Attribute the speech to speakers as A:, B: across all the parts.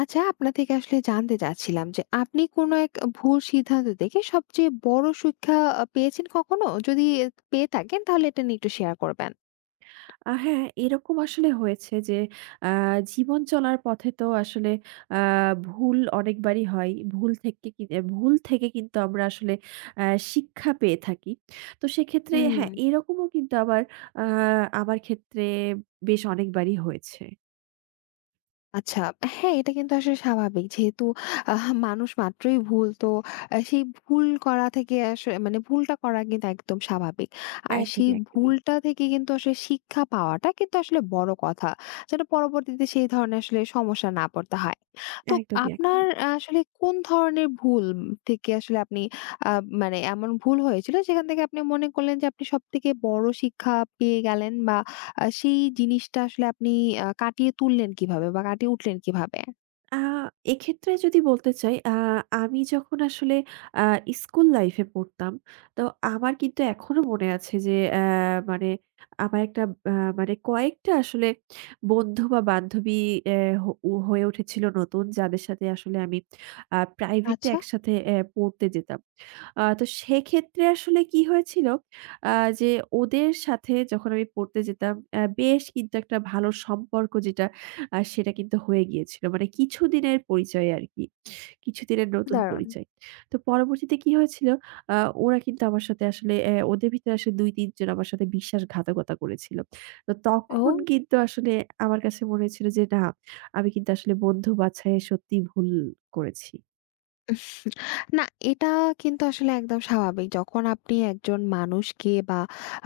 A: আচ্ছা, আপনার থেকে আসলে জানতে চাচ্ছিলাম যে আপনি কোনো এক ভুল সিদ্ধান্ত থেকে সবচেয়ে বড় শিক্ষা পেয়েছেন কখনো? যদি পেয়ে থাকেন তাহলে এটা নিয়ে একটু শেয়ার করবেন।
B: হ্যাঁ, এরকম আসলে হয়েছে যে আ জীবন চলার পথে তো আসলে আ ভুল অনেকবারই হয়। ভুল থেকে কিন্তু আমরা আসলে আ শিক্ষা পেয়ে থাকি। তো সেক্ষেত্রে
A: হুম।
B: হ্যাঁ, এরকমও কিন্তু আবার আ আমার ক্ষেত্রে বেশ অনেকবারই হয়েছে।
A: আচ্ছা, হ্যাঁ, এটা কিন্তু আসলে স্বাভাবিক। যেহেতু মানুষ মাত্রই ভুল, তো সেই ভুল করা থেকে, মানে ভুলটা করা কিন্তু একদম স্বাভাবিক। আর সেই
B: একদমই, একদমই।
A: ভুলটা থেকে কিন্তু আসলে শিক্ষা পাওয়াটা কিন্তু আসলে বড় কথা। যেটা পরবর্তীতে সেই ধরনের আসলে সমস্যা না পড়তে হয়। তো
B: একদমই,
A: আপনার
B: একদমই।
A: আসলে কোন ধরনের ভুল থেকে আসলে আপনি, আ মানে এমন ভুল হয়েছিল সেখান থেকে আপনি মনে করলেন যে আপনি সবথেকে বড় শিক্ষা পেয়ে গেলেন, বা সেই জিনিসটা আসলে আপনি কাটিয়ে তুললেন কিভাবে বা কাটিয়ে উঠলেন কিভাবে?
B: আ এক্ষেত্রে যদি বলতে চাই। আমি যখন আসলে আ স্কুল লাইফে পড়তাম, তো আমার কিন্তু এখনো মনে আছে যে, মানে আমার একটা আ মানে কয়েকটা আসলে বন্ধু বা বান্ধবী অ্যা হ উ হয়ে উঠেছিল নতুন, যাদের সাথে আসলে আমি প্রাইভেটে
A: আচ্ছা,
B: একসাথে পড়তে যেতাম। তো সেক্ষেত্রে আসলে কি হয়েছিল, আ যে ওদের সাথে যখন আমি পড়তে যেতাম বেশ কিন্তু একটা ভালো সম্পর্ক যেটা, সেটা কিন্তু হয়ে গিয়েছিল। মানে কিছুদিনের পরিচয়ে আরকি। কিছুদিনের নতুন
A: দারুণ।
B: পরিচয়। তো পরবর্তীতে কি হয়েছিল, আ ওরা কিন্তু আমার সাথে আসলে, ওদের ভিতরে আসলে ২-৩ জন আমার সাথে বিশ্বাসঘাতকতা করেছিল। তো
A: ও।
B: তখন কিন্তু আসলে আমার কাছে মনে হয়েছিল যে না, আমি কিন্তু আসলে বন্ধু বাছাইয়ে সত্যিই ভুল করেছি।
A: না, এটা কিন্তু আসলে একদম স্বাভাবিক। যখন আপনি একজন মানুষকে বা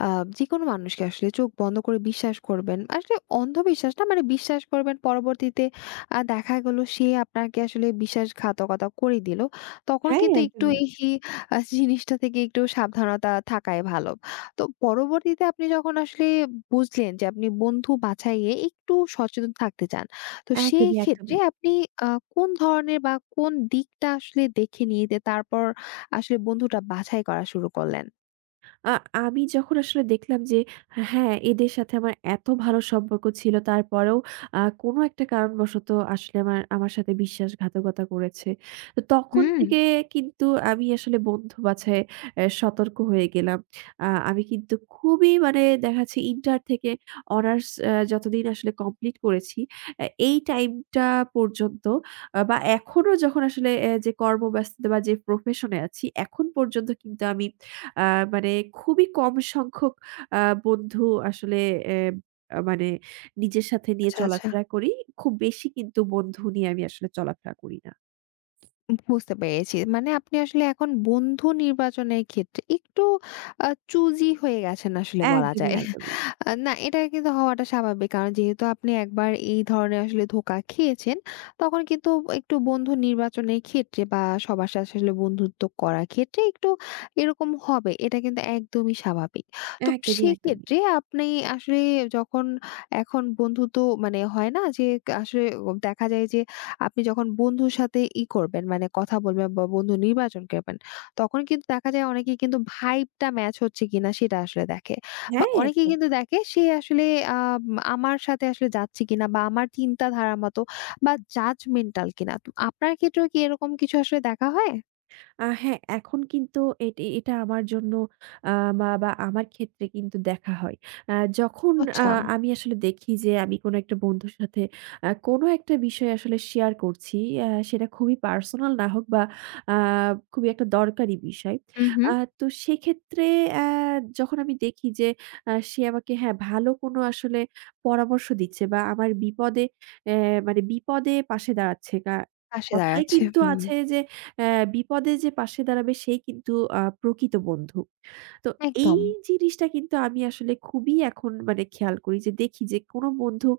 A: আ যেকোনো মানুষকে আসলে চোখ বন্ধ করে বিশ্বাস করবেন। আসলে অন্ধবিশ্বাস না, মানে বিশ্বাস করবেন, পরবর্তীতে দেখা গেল সে আপনাকে আসলে বিশ্বাসঘাতকতা করে দিল। তখন
B: হ্যাঁ,
A: কিন্তু একটু
B: একদমই।
A: এই জিনিসটা থেকে একটু সাবধানতা থাকাই ভালো। তো পরবর্তীতে আপনি যখন আসলে বুঝলেন যে আপনি বন্ধু বাছাইয়ে একটু সচেতন থাকতে চান। তো সেই
B: একদমই,
A: ক্ষেত্রে
B: একদমই।
A: আপনি আ কোন ধরনের বা কোন দিকটা আসলে দেখে নিয়ে যে, তারপর আসলে বন্ধুটা বাছাই করা শুরু করলেন?
B: আ আমি যখন আসলে দেখলাম যে হ্যাঁ, এদের সাথে আমার এত ভালো সম্পর্ক ছিল তারপরেও কোনো একটা কারণবশত আসলে আমার আমার সাথে বিশ্বাসঘাতকতা করেছে। তো তখন
A: হুম।
B: থেকে কিন্তু আমি আসলে বন্ধু বাছাইয়ে সতর্ক হয়ে গেলাম। আমি কিন্তু খুবই মানে দেখা যাচ্ছে ইন্টার থেকে অনার্স যতদিন আসলে কমপ্লিট করেছি, এই টাইমটা পর্যন্ত বা এখনো যখন আসলে যে কর্মব্যস্ততা বা যে প্রফেশন এ আছি, এখন পর্যন্ত কিন্তু আমি আ মানে খুবই কম সংখ্যক আ বন্ধু আসলে এ আ মানে নিজের সাথে নিয়ে
A: আচ্ছা, আচ্ছা।
B: চলাফেরা করি। খুব বেশি কিন্তু বন্ধু নিয়ে আমি আসলে চলাফেরা করি না।
A: বুঝতে পেরেছি। মানে আপনি আসলে এখন বন্ধু নির্বাচনের ক্ষেত্রে একটু চুজি হয়ে গেছেন আসলে বলা
B: একদমই,
A: যায়।
B: একদমই।
A: না, এটা কিন্তু হওয়াটা স্বাভাবিক। কারণ যেহেতু আপনি একবার এই ধরনের আসলে ধোঁকা খেয়েছেন, তখন কিন্তু একটু বন্ধু নির্বাচনের ক্ষেত্রে বা সবার সাথে আসলে বন্ধুত্ব করার ক্ষেত্রে একটু এরকম হবে। এটা কিন্তু একদমই স্বাভাবিক। তো
B: একদমই, একদমই।
A: সেক্ষেত্রে আপনি আসলে যখন এখন বন্ধুত্ব, মানে হয় না যে আসলে দেখা যায় যে আপনি যখন বন্ধুর সাথে করবেন, মানে কথা বলবেন বা বন্ধু নির্বাচন করবেন, তখন কিন্তু দেখা যায় অনেকেই কিন্তু ভাইবটা ম্যাচ হচ্ছে কিনা সেটা আসলে দেখে। বা
B: হ্যাঁ,
A: অনেকেই
B: একদম।
A: কিন্তু দেখে সে আসলে আ আমার সাথে আসলে যাচ্ছে কিনা, বা আমার চিন্তাধারার মতো বা জাজমেন্টাল কিনা। তো আপনার ক্ষেত্রেও কি এরকম কিছু আসলে দেখা হয়?
B: হ্যাঁ, এখন কিন্তু এটা আমার জন্য, আ বা বা আমার ক্ষেত্রে কিন্তু দেখা হয়। আ যখন আ
A: আচ্ছা।
B: আমি আসলে দেখি যে আমি কোনো একটা বন্ধুর সাথে কোনো একটা বিষয় আসলে শেয়ার করছি, সেটা খুবই পার্সোনাল না হোক বা আ খুবই একটা দরকারি বিষয়।
A: হুম, হুম।
B: আ তো সেক্ষেত্রে আ যখন আমি দেখি যে সে আমাকে হ্যাঁ, ভালো কোনো আসলে পরামর্শ দিচ্ছে বা আমার বিপদে, অ্যা মানে বিপদে পাশে দাঁড়াচ্ছে।
A: পাশে
B: কথায়
A: দাঁড়াচ্ছে।
B: কিন্তু
A: হুম,
B: আছে যে, বিপদে যে পাশে দাঁড়াবে সেই কিন্তু প্রকৃত বন্ধু। তো এই
A: একদম।
B: জিনিসটা কিন্তু আমি আসলে খুবই এখন মানে খেয়াল করি যে দেখি যে কোনো বন্ধু,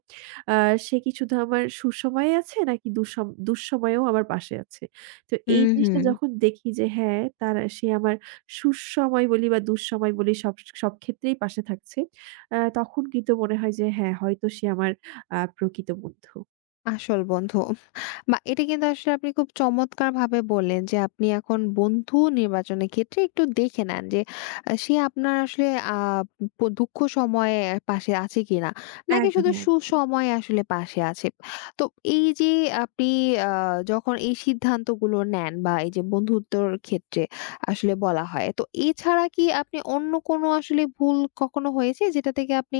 B: আ সে কি শুধু আমার সুসময়ে আছে নাকি দুঃসময়েও আমার পাশে আছে। তো এই
A: হুম, হুম।
B: জিনিসটা যখন দেখি যে হ্যাঁ, সে আমার সুসময় বলি বা দুঃসময় বলি সব সব ক্ষেত্রেই পাশে থাকছে। তখন কিন্তু মনে হয় যে হ্যাঁ, হয়তো সে আমার প্রকৃত বন্ধু।
A: আসল বন্ধু। বা এটা কিন্তু আসলে আপনি খুব চমৎকারভাবে বললেন যে আপনি এখন বন্ধু নির্বাচনের ক্ষেত্রে একটু দেখে নেন যে সে আপনার আসলে আ প দুঃখ সময়ে পাশে আছে কিনা? নাকি শুধু
B: একদমই, একদমই।
A: সুসময়ে আসলে পাশে আছে। তো এই যে আপনি আ যখন এই সিদ্ধান্তগুলো নেন বা এই যে বন্ধুত্বর ক্ষেত্রে আসলে বলা হয়। তো এছাড়া কি আপনি অন্য কোনো আসলে ভুল কখনো হয়েছে, যেটা থেকে আপনি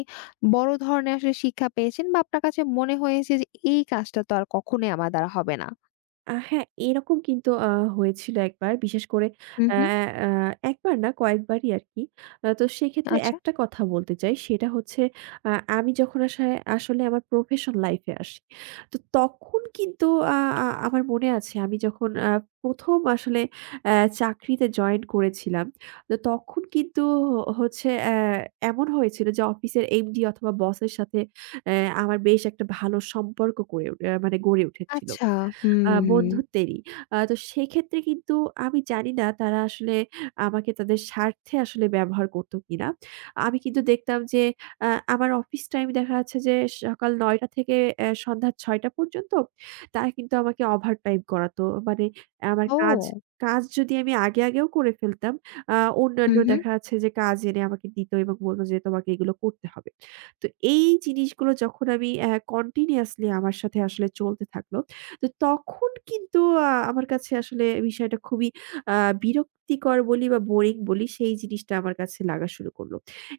A: বড় ধরনের আসলে শিক্ষা পেয়েছেন, বা আপনার কাছে মনে হয়েছে যে এই কাজটা তো আর কখনোই আমার দ্বারা হবে না?
B: হ্যাঁ, এরকম কিন্তু হয়েছিল একবার। বিশেষ করে
A: হু,
B: অ্যা
A: হু।
B: অ্যা একবার না কয়েকবারই আরকি। তো সেক্ষেত্রে
A: আচ্ছা।
B: একটা কথা বলতে চাই। সেটা হচ্ছে, আ আমি যখন আসলে আমার প্রফেশন লাইফ এ আসি। তো তখন কিন্তু আ আ আমার মনে আছে আমি যখন ১ম আসলে অ্যা চাকরিতে জয়েন করেছিলাম। তো তখন কিন্তু হ হচ্ছে অ্যা এমন হয়েছিল যে অফিসের এমডি অথবা বসের সাথে অ্যা আমার বেশ একটা ভালো সম্পর্ক করে উঠে মানে গড়ে উঠেছিল।
A: আচ্ছা। হুম, হুম।
B: বন্ধুত্বেরই। তো সেক্ষেত্রে কিন্তু আমি জানি না তারা আসলে আমাকে তাদের স্বার্থে আসলে ব্যবহার করতো কিনা। আমি কিন্তু দেখতাম যে, আ আমার অফিস টাইম দেখা যাচ্ছে যে সকাল ৯ঃ০০ থেকে সন্ধ্যা ৬ঃ০০ পর্যন্ত। তারা কিন্তু আমাকে ওভারটাইম করাতো। মানে আমার কাজ
A: ও!
B: কাজ যদি আমি আগেও করে ফেলতাম, আ
A: হু,
B: অন্যান্য
A: হু।
B: দেখা যাচ্ছে যে কাজ এনে আমাকে দিত এবং বলল যে, "তোমাকে এগুলো করতে হবে।" তো এই জিনিসগুলো যখন আমি কন্টিনিউয়াসলি আমার সাথে আসলে চলতে থাকল, তো তখন কিন্তু আমার কাছে আসলে বিষয়টা খুবই আ বিরক্তিকর বলি বা বোরিং বলি, সেই জিনিসটা আমার কাছে লাগা শুরু করল।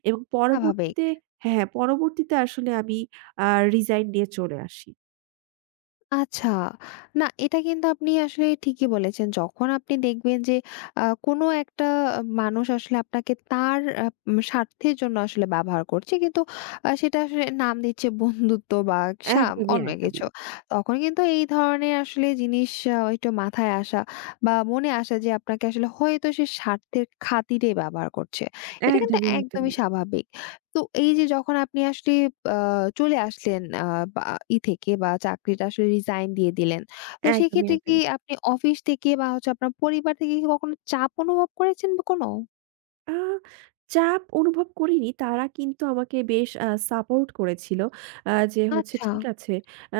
B: এবং
A: স্বাভাবিক।
B: পরবর্তীতে, হ্যাঁ, হ্যাঁ, পরবর্তীতে আসলে আমি আ রিজাইন দিয়ে চলে আসি।
A: আচ্ছা। না, এটা কিন্তু আপনি আসলে ঠিকই বলেছেন। যখন আপনি দেখবেন যে কোনো একটা মানুষ আসলে আপনাকে তার আ উম স্বার্থের জন্য আসলে ব্যবহার করছে। কিন্তু সেটা আসলে নাম দিচ্ছে বন্ধুত্ব বা
B: একদমই,
A: অন্য কিছু।
B: একদমই।
A: তখন কিন্তু এই ধরনের আসলে জিনিস একটু মাথায় আসা বা মনে আসা যে আপনাকে আসলে হয়তো সে স্বার্থের খাতিরে ব্যবহার করছে। এটা কিন্তু
B: একদমই,
A: একদমই
B: একদমই।
A: স্বাভাবিক। তো এই যে যখন আপনি আসলে আ চলে আসলেন, বা থেকে বা চাকরিটা আসলে রিজাইন দিয়ে দিলেন। তো
B: একদমই,
A: সেক্ষেত্রে কি
B: একদমই।
A: আপনি অফিস থেকে বা হচ্ছে আপনার পরিবার থেকে কি কখনো চাপ অনুভব করেছেন বা কোনো?
B: আ চাপ অনুভব করিনি। তারা কিন্তু আমাকে বেশ সাপোর্ট করেছিল। যে হচ্ছে
A: আচ্ছা।
B: ঠিক আছে। আ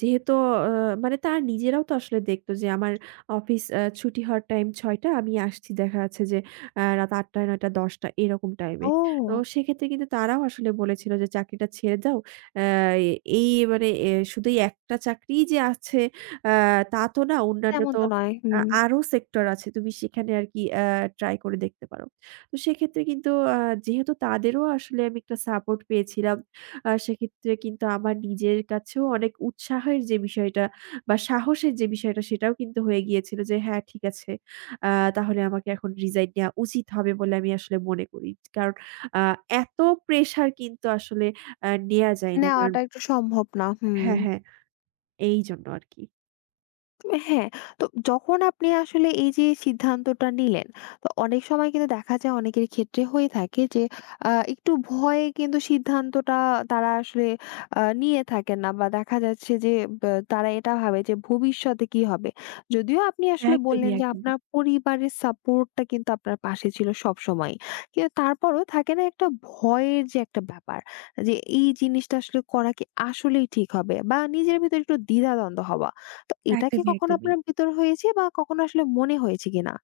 B: যেহেতু আ মানে তারা নিজেরাও তো আসলে দেখতো যে আমার অফিস, ছুটি হওয়ার টাইম ৬ টা, আমি আসছি দেখা যাচ্ছে যে, রাত ৮ টা, ৯ টা, ১০ টা এরকম টাইমে। তো
A: ও!
B: সেক্ষেত্রে কিন্তু তারাও আসলে বলেছিল যে চাকরিটা ছেড়ে দাও। আ এই মানে শুধু এই একটা চাকরিই যে আছে, আ তা তো না। অন্যান্য
A: তেমন
B: তো
A: তো নয়। হুম।
B: আরো সেক্টর আছে। তুমি সেখানে আরকি ট্রাই করে দেখতে পারো। তো সেক্ষেত্রে কিন্তু, যেহেতু তাদেরও আসলে আমি একটা সাপোর্ট পেয়েছিলাম, সেক্ষেত্রে কিন্তু আমার নিজের কাছেও অনেক উৎসাহের যে বিষয়টা বা সাহসের যে বিষয়টা সেটাও কিন্তু হয়ে গিয়েছিল যে, "হ্যাঁ, ঠিক আছে। আ তাহলে আমাকে এখন রিজাইন নেয়া উচিত হবে", বলে আমি আসলে মনে করি। কারণ আ এত প্রেশার কিন্তু আসলে নেয়া যায় না। কারণ
A: নেওয়াটা একটু সম্ভব না। হুম।
B: হ্যাঁ, হ্যাঁ, এইজন্য আরকি।
A: হ্যাঁ, তো যখন আপনি আসলে এই যে সিদ্ধান্তটা নিলেন, তো অনেক সময় কিন্তু দেখা যায় অনেকের ক্ষেত্রে হয়ে থাকে যে একটু ভয়ে কিন্তু সিদ্ধান্তটা তারা আসলে নিয়ে থাকেন না, বা দেখা যাচ্ছে যে তারা এটা ভাবে যে ভবিষ্যতে কি হবে? যদিও আপনি আসলে
B: একদমই,
A: বললেন যে
B: একদমই।
A: আপনার পরিবারের সাপোর্টটা কিন্তু আপনার পাশে ছিল সবসময়ই। কিন্তু তারপরও থাকে না একটা ভয়ের যে একটা ব্যাপার, যে এই জিনিসটা আসলে করা কি আসলেই ঠিক হবে? বা নিজের ভিতরে একটু দ্বিধাদ্বন্দ্ব হওয়া। তো এটা কি
B: একদমই,
A: কখনো
B: একদমই।
A: আপনার ভেতর হয়েছে বা কখনো আসলে মনে হয়েছে কিনা?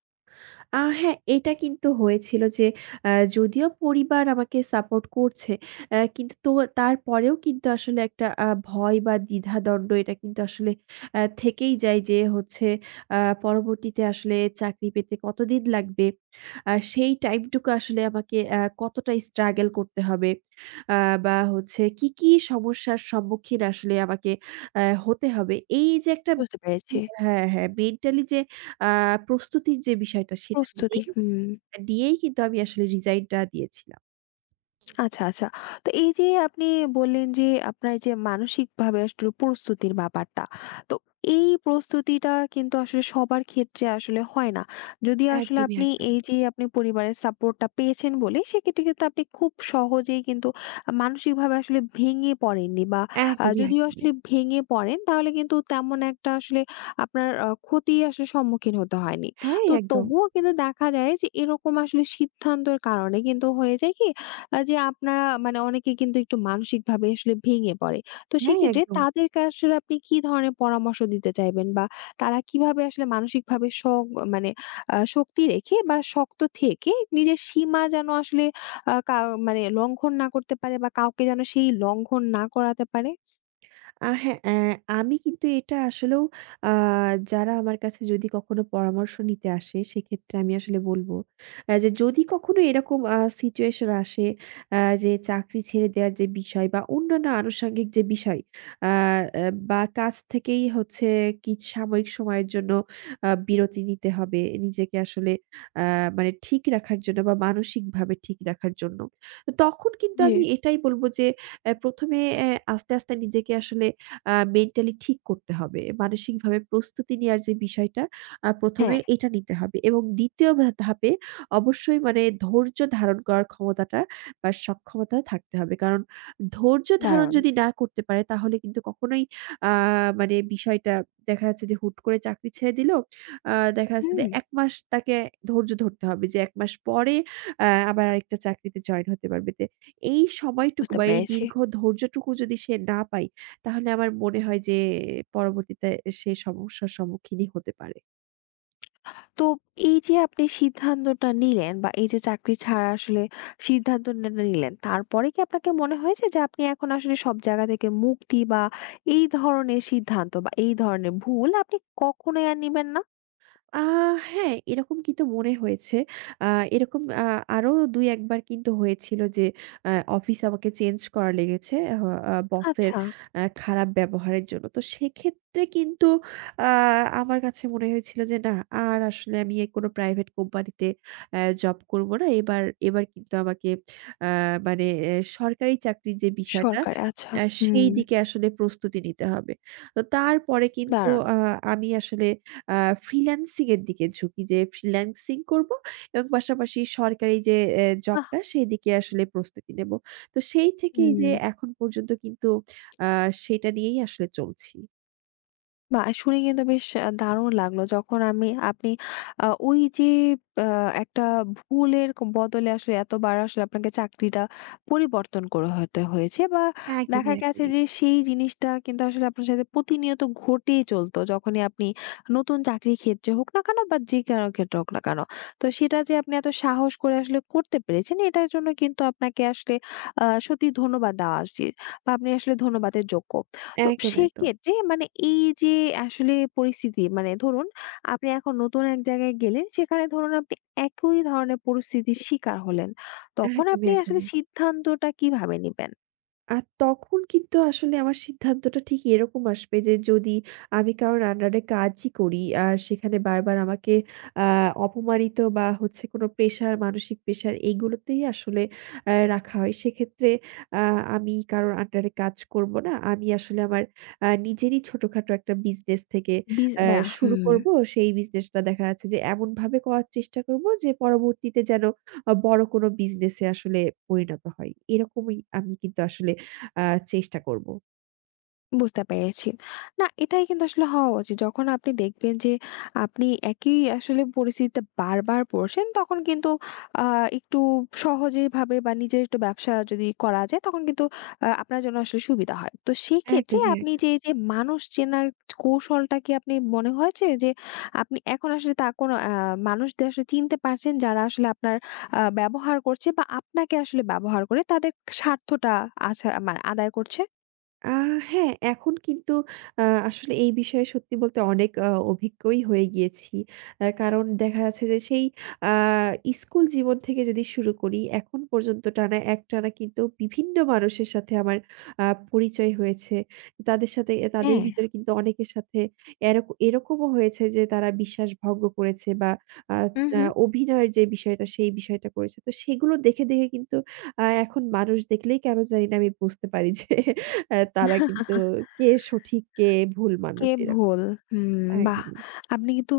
B: হ্যাঁ, এটা কিন্তু হয়েছিল যে, আ যদিও পরিবার আমাকে সাপোর্ট করছে, কিন্তু তো তারপরেও কিন্তু আসলে একটা ভয় বা দ্বিধাদ্বন্দ্ব এটা কিন্তু আসলে থেকেই যায় যে হচ্ছে, আ পরবর্তীতে আসলে চাকরি পেতে কতদিন লাগবে? সেই টাইমটুকু আসলে আমাকে কতটা স্ট্রাগল করতে হবে? আ বা হচ্ছে কি, কি সমস্যার সম্মুখীন আসলে আমাকে হতে হবে? এই যে একটা,
A: বুঝতে পেরেছি।
B: হ্যাঁ, হ্যাঁ, মেন্টালি যে আ প্রস্তুতির যে বিষয়টা সেটা
A: প্রস্তুতি।
B: দিয়েই
A: হুম।
B: দিয়েই কিন্তু আমি আসলে রিজাইনটা দিয়েছিলাম।
A: আচ্ছা, আচ্ছা। তো এই যে আপনি বললেন যে আপনার এই যে মানসিকভাবে আসলে প্রস্তুতির ব্যাপারটা। তো এই প্রস্তুতিটা কিন্তু আসলে সবার ক্ষেত্রে আসলে হয় না। যদি আসলে
B: একদমই,
A: আপনি এই
B: একদমই।
A: যে আপনি পরিবারের সাপোর্টটা পেয়েছেন বলে, সেক্ষেত্রে কিন্তু আপনি খুব সহজেই কিন্তু মানসিকভাবে আসলে ভেঙে পড়েননি, বা
B: একদমই,
A: যদিও
B: একদমই।
A: আসলে ভেঙে পড়েন তাহলে কিন্তু তেমন একটা আসলে আপনার ক্ষতি আসলে সম্মুখীন হতে হয়নি।
B: হ্যাঁ,
A: তো
B: একদম।
A: তবুও কিন্তু দেখা যায় যে এরকম আসলে সিদ্ধান্তের কারণে কিন্তু হয়ে যায় কি যে আপনারা মানে অনেকে কিন্তু একটু মানসিকভাবে আসলে ভেঙে পড়ে। তো
B: হ্যাঁ,
A: সেক্ষেত্রে
B: একদম।
A: তাদেরকে আসলে আপনি কি ধরনের পরামর্শ দিতে চাইবেন? বা তারা কিভাবে আসলে মানসিকভাবে মানে শক্তি রেখে বা শক্ত থেকে নিজের সীমা যেন আসলে আ কা মানে লঙ্ঘন না করতে পারে, বা কাউকে যেন সেই লঙ্ঘন না করাতে পারে?
B: হ্যাঁ, আমি কিন্তু এটা আসলেও, আ যারা আমার কাছে যদি কখনো পরামর্শ নিতে আসে সেক্ষেত্রে আমি আসলে বলব, যে যদি কখনো এরকম সিচুয়েশন আসে, যে চাকরি ছেড়ে দেওয়ার যে বিষয় বা অন্যান্য আনুষঙ্গিক যে বিষয়, আ অ্যা বা কাজ থেকেই হচ্ছে কি সাময়িক সময়ের জন্য বিরতি নিতে হবে নিজেকে আসলে, আ মানে ঠিক রাখার জন্য বা মানসিকভাবে ঠিক রাখার জন্য। তো তখন কিন্তু
A: জি।
B: আমি এটাই বলব যে, ১ম এ আস্তে, আস্তে নিজেকে আসলে মেন্টালি ঠিক করতে হবে। মানসিকভাবে প্রস্তুতি নেয়ার যে বিষয়টা ১ম
A: হ্যাঁ,
B: এ এটা নিতে হবে এবং ২য় ধাপে অবশ্যই মানে ধৈর্য ধারণ করার ক্ষমতাটা বা সক্ষমতা থাকতে হবে। কারণ ধৈর্য ধারণ
A: দারুণ।
B: যদি না করতে পারে তাহলে কিন্তু কখনোই আ মানে বিষয়টা দেখা যাচ্ছে যে হুট করে চাকরি ছেড়ে দিল। আ দেখা যাচ্ছে
A: হুম,
B: যে ১ মাস তাকে ধৈর্য ধরতে হবে যে ১ মাস পরে আবার আরেকটা চাকরিতে জয়েন হতে পারবে। এই সময়টুকু
A: বুঝতে
B: বা এই
A: পেরেছি।
B: দীর্ঘ ধৈর্যটুকু যদি সে না পায় তাহলে আমার মনে হয় যে পরবর্তীতে সে সমস্যার সম্মুখীনই হতে পারে।
A: তো এই যে আপনি সিদ্ধান্তটা নিলেন বা এই যে চাকরি ছাড়া আসলে সিদ্ধান্তটা নিলেন, তারপরে কি আপনাকে মনে হয়েছে যে আপনি এখন আসলে সব জায়গা থেকে মুক্তি, বা এই ধরনের সিদ্ধান্ত বা এই ধরনের ভুল আপনি কখনোই আর নিবেন না?
B: আ হ্যাঁ, এরকম কিন্তু মনে হয়েছে। আ এরকম আরো ২-১ বার কিন্তু হয়েছিল যে, আ অফিস আমাকে চেঞ্জ করা লেগেছে আহ আ বসের
A: আচ্ছা,
B: খারাপ ব্যবহারের জন্য। তো সেক্ষেত্রে কিন্তু, আ আমার কাছে মনে হয়েছিল যে না, আর আসলে আমি কোনো প্রাইভেট কোম্পানিতে জব করব না। এবার এবার কিন্তু আমাকে আ মানে এ সরকারি চাকরির যে বিষয়টা,
A: সরকারি, আচ্ছা। হুম,
B: সেই দিকে আসলে প্রস্তুতি নিতে হবে। তো তারপরে কিন্তু
A: দারুণ!
B: আমি আসলে আ ফ্রিল্যান্সিং এর দিকে ঝুঁকি যে ফ্রিল্যান্সিং করব এবং পাশাপাশি সরকারি যে
A: বাহ!
B: জবটা সেদিকে আসলে প্রস্তুতি নেব। তো সেই থেকেই
A: হুম।
B: যে এখন পর্যন্ত কিন্তু, আ সেটা নিয়েই আসলে চলছি।
A: বাহ! শুনে কিন্তু বেশ দারুণ লাগলো। যখন আপনি ওই যে আ একটা ভুলের বদলে আসলে এতবার আসলে আপনাকে চাকরিটা পরিবর্তন করে হতে হয়েছে, বা
B: একদমই,
A: দেখা গেছে
B: একদমই।
A: যে সেই জিনিসটা কিন্তু আসলে আপনার সাথে প্রতিনিয়ত ঘটেই চলতো। যখনই আপনি নতুন চাকরির ক্ষেত্রে হোক না কেন, বা যে কারো ক্ষেত্রে হোক না কেন। তো সেটা যে আপনি এত সাহস করে আসলে করতে পেরেছেন, এটার জন্য কিন্তু আপনাকে আসলে সত্যিই ধন্যবাদ দেওয়া উচিত, বা আপনি আসলে ধন্যবাদের যোগ্য। তো
B: একদম, একদম।
A: সেক্ষেত্রে মানে এই যে আসলে পরিস্থিতি, মানে ধরুন আপনি এখন নতুন এক জায়গায় গেলেন, সেখানে ধরুন আপনি একই ধরনের পরিস্থিতির শিকার হলেন, তখন
B: একদমই,
A: আপনি আসলে
B: একদমই।
A: সিদ্ধান্তটা কিভাবে নিবেন?
B: আর তখন কিন্তু আসলে আমার সিদ্ধান্তটা ঠিক এরকম আসবে যে যদি আমি কারোর আন্ডারে কাজই করি আর সেখানে বারবার আমাকে অপমানিত বা হচ্ছে কোনো প্রেশার, মানসিক প্রেশার এইগুলোতেই আসলে রাখা হয় সেক্ষেত্রে, আমি কারোর আন্ডারে কাজ করব না, আমি আসলে আমার নিজেরই ছোটখাটো একটা বিজনেস থেকে
A: বা
B: শুরু
A: হুম।
B: করব। সেই বিজনেসটা দেখা যাচ্ছে যে এমন ভাবে করার চেষ্টা করব যে পরবর্তীতে যেন বড় কোনো বিজনেসে আসলে পরিণত হয়, এরকমই আমি কিন্তু আসলে আ চেষ্টা করব।
A: বুঝতে পেরেছি। না, এটাই কিন্তু আসলে হওয়া উচিত। যখন আপনি দেখবেন যে আপনি একই আসলে পরিস্থিতিতে বারবার পড়ছেন, তখন কিন্তু আ একটু সহজেভাবে বা নিজের একটু ব্যবসা যদি করা যায়, তখন কিন্তু আপনার জন্য আসলে সুবিধা হয়। তো সেক্ষেত্রে
B: একদমই,
A: আপনি যে,
B: একদমই।
A: এই যে মানুষ চেনার কৌশলটা কি আপনি মনে হয়েছে যে আপনি এখন আসলে তা কোনো মানুষদের আসলে চিনতে পারছেন, যারা আসলে আপনার ব্যবহার করছে বা আপনাকে আসলে ব্যবহার করে তাদের স্বার্থটা মানে আদায় করছে?
B: আ হ্যাঁ, এখন কিন্তু আ আসলে এই বিষয়ে সত্যি বলতে অনেক অভিজ্ঞই হয়ে গিয়েছি। কারণ দেখা যাচ্ছে যে সেই আ স্কুল জীবন থেকে যদি শুরু করি, এখন পর্যন্ত টানা একটানা কিন্তু বিভিন্ন মানুষের সাথে আমার আ পরিচয় হয়েছে। তাদের সাথে তাদের
A: হ্যাঁ।
B: ভিতরে কিন্তু অনেকের সাথে এরকমও হয়েছে যে তারা বিশ্বাস ভঙ্গ করেছে বা আ আ
A: উহু।
B: অভিনয়ের যে বিষয়টা, সেই বিষয়টা করেছে। তো সেগুলো দেখে, দেখে কিন্তু এখন মানুষ দেখলেই কেন জানি না আমি বুঝতে পারি যে, তারা কিন্তু কে সঠিক, কে ভুল
A: কে
B: মানুষ এরকম।
A: ভুল? হুম, বাহ!
B: একদমই,
A: আপনি কিন্তু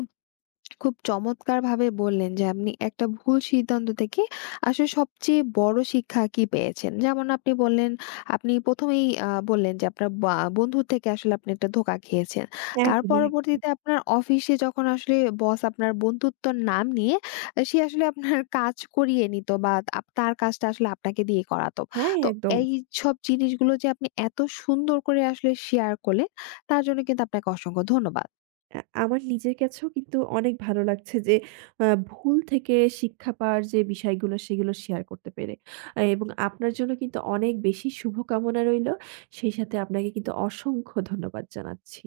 A: খুব চমৎকারভাবে বললেন যে আপনি একটা ভুল সিদ্ধান্ত থেকে আসলে সবচেয়ে বড় শিক্ষা কি পেয়েছেন। যেমন আপনি বললেন, আপনি ১ম এই বললেন যে আপনার বা বন্ধুর থেকে আসলে আপনি একটা ধোঁকা খেয়েছেন। তার
B: একদমই, একদমই।
A: পরবর্তীতে আপনার অফিসে যখন আসলে বস আপনার বন্ধুত্বর নাম নিয়ে সে আসলে আপনার কাজ করিয়ে নিত, বা তার কাজটা আসলে আপনাকে দিয়ে করাতো।
B: হ্যাঁ,
A: তো
B: একদম।
A: এইসব জিনিসগুলো যে আপনি এত সুন্দর করে আসলে শেয়ার করলেন, তার জন্য কিন্তু আপনাকে অসংখ্য ধন্যবাদ।
B: আমার নিজের কাছেও কিন্তু অনেক ভালো লাগছে যে, ভুল থেকে শিক্ষা পাওয়ার যে বিষয়গুলো সেগুলো শেয়ার করতে পেরে। এবং আপনার জন্য কিন্তু অনেক বেশি শুভকামনা রইলো। সেই সাথে আপনাকে কিন্তু অসংখ্য ধন্যবাদ জানাচ্ছি।